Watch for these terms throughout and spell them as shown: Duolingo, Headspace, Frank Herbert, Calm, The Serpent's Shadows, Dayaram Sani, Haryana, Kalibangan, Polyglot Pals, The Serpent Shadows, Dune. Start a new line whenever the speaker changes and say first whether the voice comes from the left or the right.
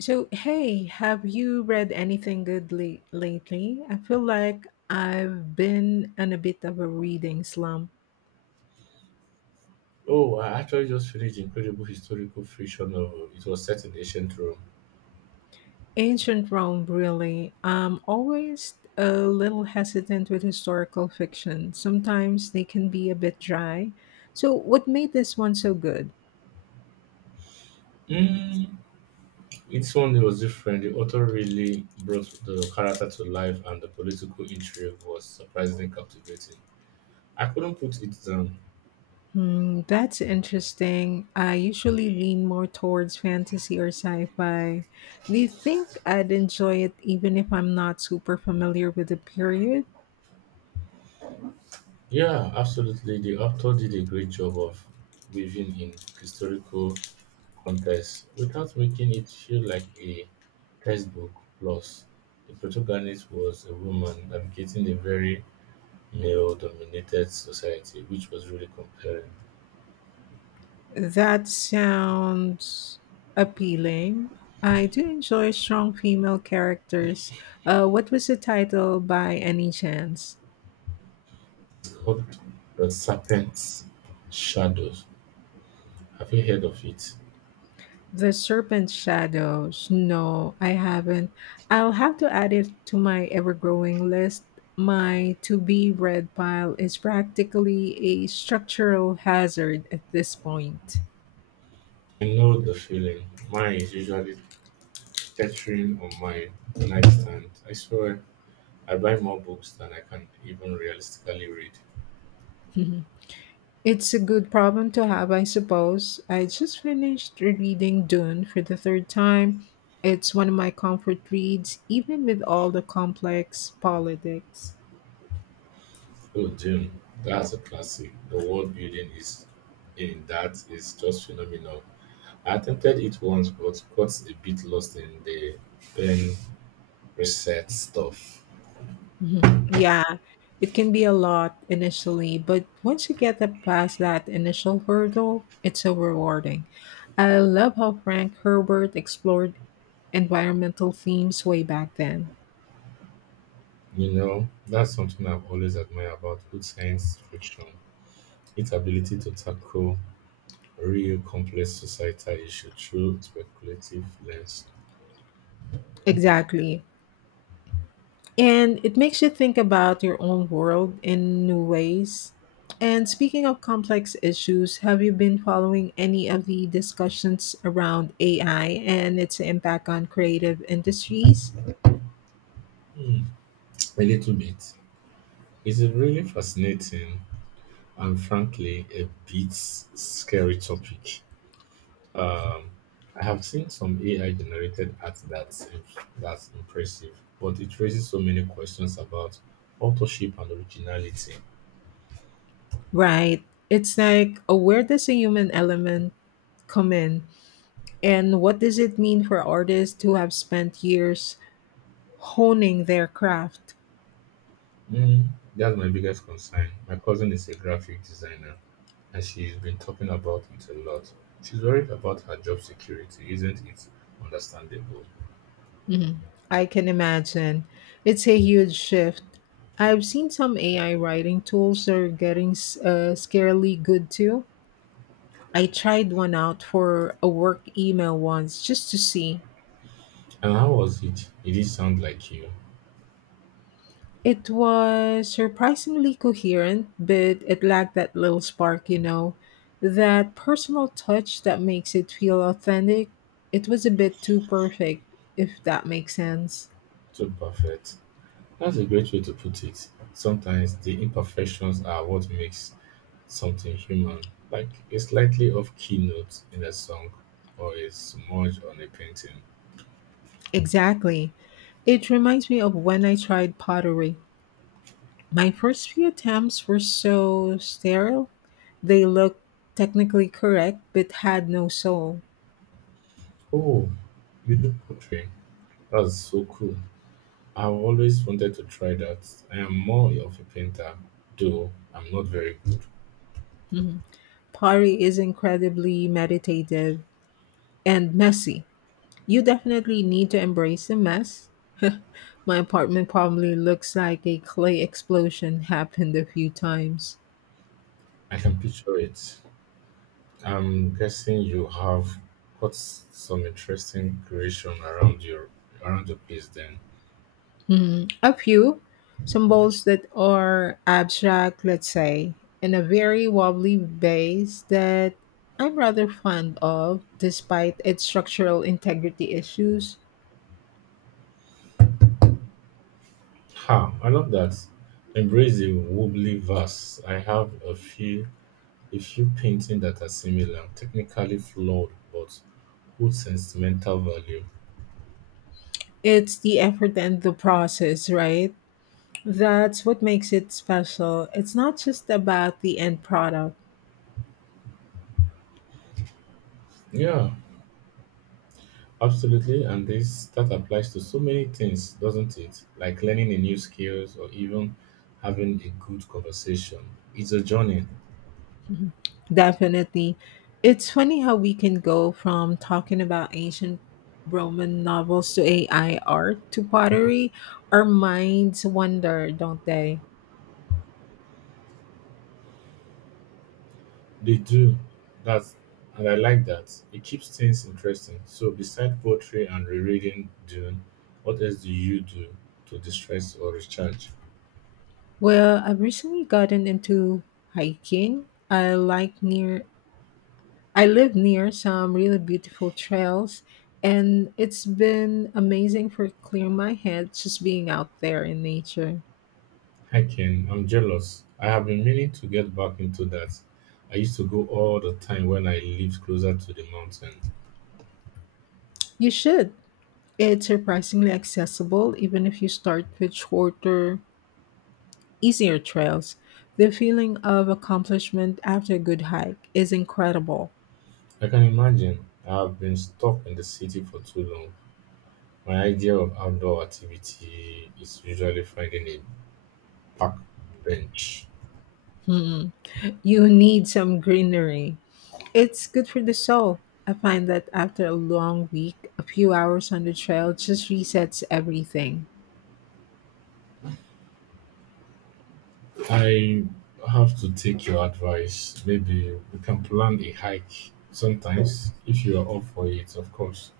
left: So, hey, have you read anything good lately? I feel like I've been in a bit of a reading slump.
right: Oh, I actually just finished incredible historical fiction novel. It was set in ancient Rome.
left: Ancient Rome, really. I'm always a little hesitant with historical fiction. Sometimes they can be a bit dry. So, what made this one so good?
right: Mm. It's one that was different. The author really brought the character to life, and the political intrigue was surprisingly captivating. I couldn't put it down.
left: That's interesting. I usually lean more towards fantasy or sci fi. Do you think I'd enjoy it even if I'm not super familiar with the period?
right: Yeah, absolutely. The author did a great job of weaving in historical context without making it feel like a textbook. Plus, the protagonist was a woman navigating a very male-dominated society, which was really compelling.
left: That sounds appealing. I do enjoy strong female characters. What was the title by any chance?
right: It's called The Serpent's Shadows. Have you heard of it?
left: The Serpent Shadows. No, I haven't. I'll have to add it to my ever growing list. My to be read pile is practically a structural hazard at this point.
right: I know the feeling. Mine is usually teetering on my nightstand. I swear, I buy more books than I can even realistically read.
left: It's a good problem to have, I suppose. I just finished reading Dune for the third time. It's one of my comfort reads, even with all the complex politics.
right: Oh, Jim, that's a classic. The world building is in that is just phenomenal. I attempted it once, but got a bit lost in the pen reset stuff.
left: Mhm. Yeah, it can be a lot initially, but once you past that initial hurdle, it's so rewarding. I love how Frank Herbert explored environmental themes way back then.
right: You know, that's something I've always admired about good science fiction. Its ability to tackle real complex societal issues through speculative lens.
left: Exactly. And it makes you think about your own world in new ways. And speaking of complex issues, have you been following any of the discussions around AI and its impact on creative industries?
right: Hmm, a little bit. It's a really fascinating and frankly a bit scary topic. Um, I have seen some AI generated art that's impressive, but it raises so many questions about authorship and originality.
left: Right. It's like, where does a human element come in? And what does it mean for artists who have spent years honing their craft?
right: Mm, that's my biggest concern. My cousin is a graphic designer and she's been talking about it a lot. She's worried about her job security, isn't it? Understandable.
left: I can imagine. It's a huge shift. I've seen some AI writing tools are getting scarily good too. I tried one out for a work email once just to see.
right: And how was it? It did sound like you.
left: It was surprisingly coherent, but it lacked that little spark, that personal touch that makes it feel authentic. It was a bit too perfect, if that makes sense.
right: Too perfect. That's a great way to put it. Sometimes the imperfections are what makes something human, like a slightly off key note in a song or a smudge on a painting.
left: Exactly. It reminds me of when I tried pottery. My first few attempts were so sterile. They looked technically correct but had no soul.
right: Oh, you do poetry. That's so cool. I've always wanted to try that. I am more of a painter, though I'm not very good.
left: Pottery is incredibly meditative and messy. You definitely need to embrace the mess. My apartment probably looks like a clay explosion happened a few times.
right: I can picture it. I'm guessing you have got some interesting creation around your place then.
left: A few some symbols that are abstract, let's say, and a very wobbly base that I'm rather fond of, despite its structural integrity issues.
right: Ha, I love that. Embrace the wobbly vase. I have a few paintings that are similar, technically flawed, but good sentimental value.
left: It's the effort and the process, right? That's what makes it special. It's not just about the end product.
right: Yeah, absolutely, and this that applies to so many things, doesn't it? Like learning a new skills or even having a good conversation. It's a journey.
left: Definitely. It's funny how we can go from talking about ancient Roman novels to AI art to pottery. Our minds wander, don't they?
right: They do that, and I like that. It keeps things interesting. So, beside poetry and rereading Dune, what else do you do to distress or recharge?
left: Well, I've recently gotten into hiking. I live near some really beautiful trails and it's been amazing for clearing my head just being out there in nature.
right: Hiking. I'm jealous. I have been meaning to get back into that. I used to go all the time when I lived closer to the mountain.
left: You should. It's surprisingly accessible even if you start with shorter easier trails. The feeling of accomplishment after a good hike is incredible.
right: I can imagine. I have been stuck in the city for too long. My idea of outdoor activity is usually finding a park bench.
left: Hmm. You need some greenery. It's good for the soul. I find that after a long week, a few hours on the trail just resets everything.
right: I have to take your advice. Maybe we can plan a hike sometimes if you are up for it, of course.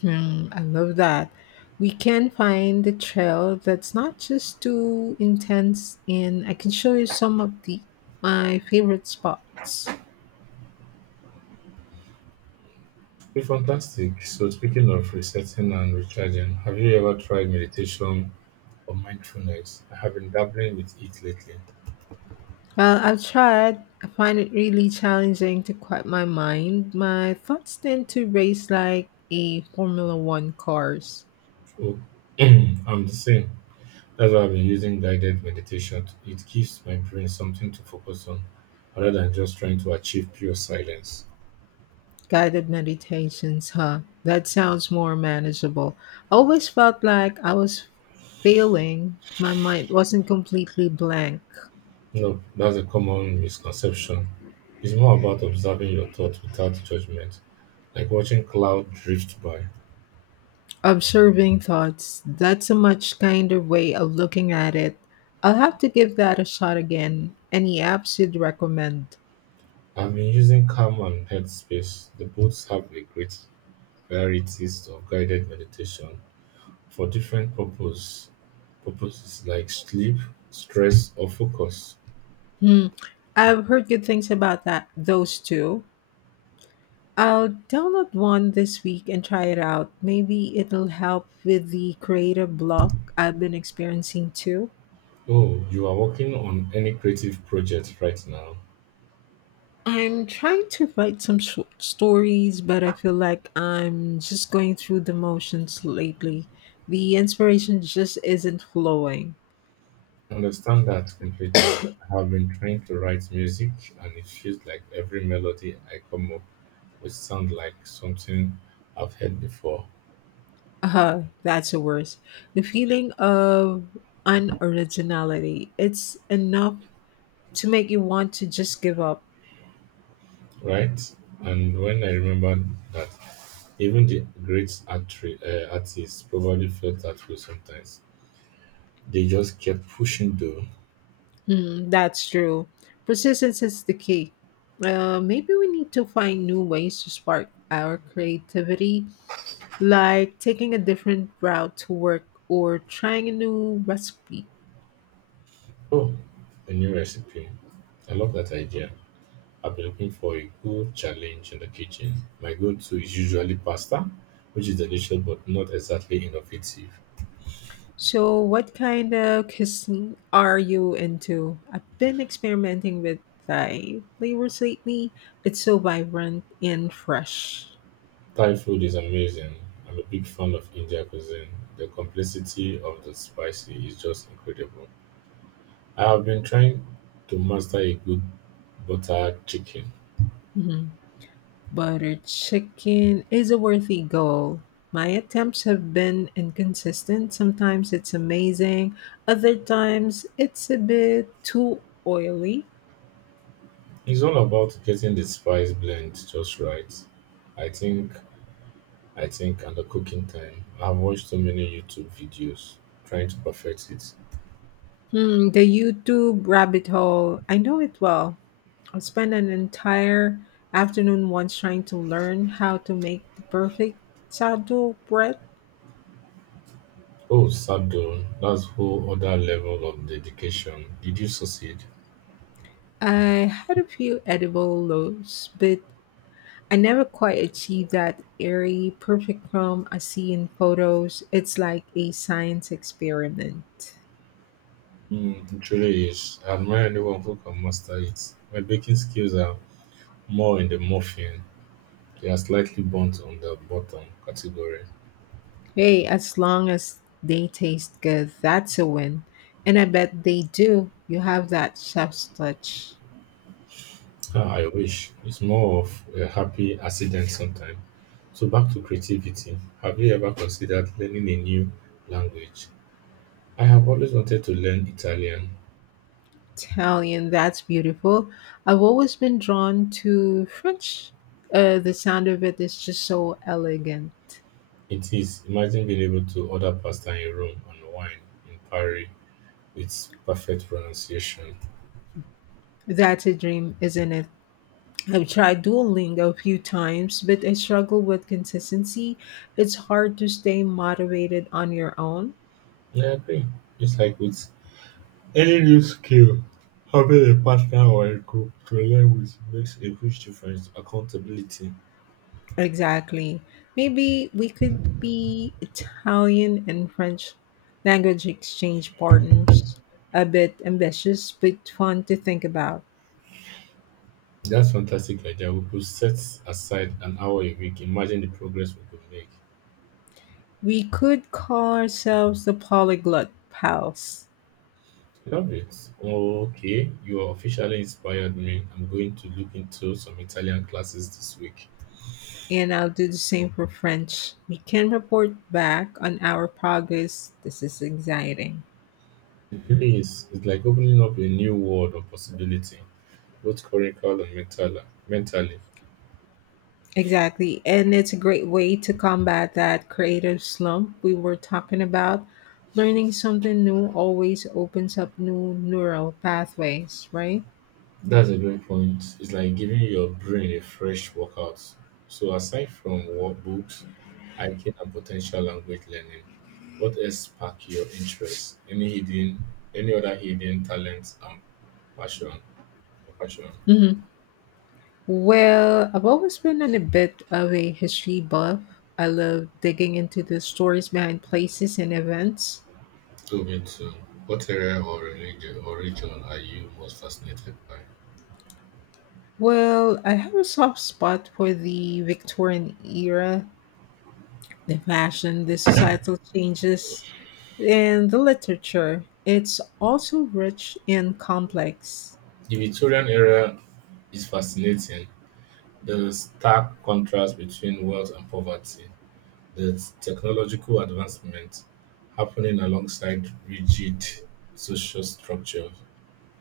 left: I love that. We can find a trail that's not just too intense, and I can show you some of the my favorite spots.
right: Be fantastic. So, speaking of resetting and recharging, have you ever tried meditation or mindfulness? I have been dabbling with it lately.
left: Well, I've tried. I find it really challenging to quiet my mind. My thoughts tend to race like a Formula One cars.
right: Oh, I'm the same. That's why I've been using guided meditation. It gives my brain something to focus on rather than just trying to achieve pure silence.
left: Guided meditations, huh? That sounds more manageable. I always felt like I was failing. My mind wasn't completely blank.
right: No, that's a common misconception. It's more about observing your thoughts without judgment, like watching cloud drift by.
left: Observing thoughts, that's a much kinder way of looking at it. I'll have to give that a shot again. Any apps you'd recommend?
right: I've been using Calm and Headspace. The both have a great varieties of guided meditation for purposes like sleep, stress, or focus.
left: Hmm. I've heard good things about that those two. I'll download one this week and try it out. Maybe it'll help with the creative block I've been experiencing too.
right: Oh, you are working on any creative project right now?
left: I'm trying to write some stories, but I feel like I'm just going through the motions lately. The inspiration just isn't flowing.
right: I understand that completely. I have been trying to write music, and it feels like every melody I come up with sounds like something I've heard before,
left: That's the worst. The feeling of unoriginality. It's enough to make you want to just give up.
right: right? And when I remember that even the great artists probably felt that way sometimes, they just kept pushing though.
left: That's true. Persistence is the key. Maybe we need to find new ways to spark our creativity, like taking a different route to work or trying a new recipe.
right: Oh, a new recipe. I love that idea. I've been looking for a good challenge in the kitchen. My go to is usually pasta, which is delicious but not exactly innovative.
left: So, what kind of cuisine are you into? I've been experimenting with Thai flavors lately. It's so vibrant and fresh.
right: Thai food is amazing. I'm a big fan of Indian cuisine. The complexity of the spicy is just incredible. I have been trying to master a good butter chicken.
left: Mm-hmm. Butter chicken is a worthy goal. My attempts have been inconsistent. Sometimes it's amazing, other times it's a bit too oily.
right: It's all about getting the spice blend just right. I think, I think, and the cooking time. I've watched so many YouTube videos trying to perfect it.
left: The YouTube rabbit hole, I know it well. I spent an entire afternoon once trying to learn how to make the perfect sourdough bread.
right: Oh, Sadhu, that's whole other level of dedication. Did you succeed?
left: I had a few edible loaves, but I never quite achieve that airy, perfect calm I see in photos. It's like a science experiment.
right: Mm, it truly is. I admire anyone who can master it. My baking skills are more in the muffin. They are slightly burnt on the bottom category.
left: Hey, as long as they taste good, that's a win. And I bet they do. You have that chef's touch.
right: Ah, I wish. It's more of a happy accident sometimes. So back to creativity. Have you ever considered learning a new language? I have always wanted to learn Italian.
left: Italian, that's beautiful. I've always been drawn to French. The sound of it is just so elegant.
right: It is. Imagine being able to order pasta in Rome and wine in Paris with perfect pronunciation.
left: That's a dream, isn't it? I've tried Duolingo a few times, but I struggle with consistency. It's hard to stay motivated on your own.
right: Yeah, I agree. Just like with any new skill, having a partner or a group to learn with makes a huge difference. Accountability.
left: Exactly. Maybe we could be Italian and French language exchange partners. A bit ambitious, but fun to think about.
right: That's fantastic idea. We could set aside an hour a week. Imagine the progress we could make.
left: We could call ourselves the Polyglot Pals,
right: Love it. Okay, you are officially inspired me. I'm going to look into some Italian classes this week.
left: and I'll do the same for French. We can report back on our progress. This is exciting.
right: It really is. It's like opening up a new world of possibility, both curricular and mentally.
left: Exactly. And it's a great way to combat that creative slump we were talking about. Learning something new always opens up new neural pathways, right?
right: That's a great point. It's like giving your brain a fresh workout. So, aside from books, hiking, and potential language learning, what else spark your interest? Any other hidden talents and passion? passion?
left: hmm Well, I've always been on a bit of a history buff. I love digging into the stories behind places and events.
right: So, me too. What area or religion or region are you most fascinated by?
left: Well, I have a soft spot for the Victorian era, the fashion, the societal changes, in the literature, it's also rich and complex.
right: The Victorian era is fascinating. There's a stark contrast between wealth and poverty. There's technological advancement happening alongside rigid social structures.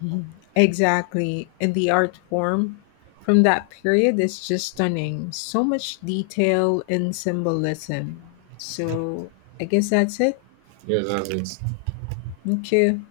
left: Mhm. Exactly. And the art form from that period is just stunning. So much detail and symbolism. So I guess that's it.
right: Yes, that's it.
left: Thank you.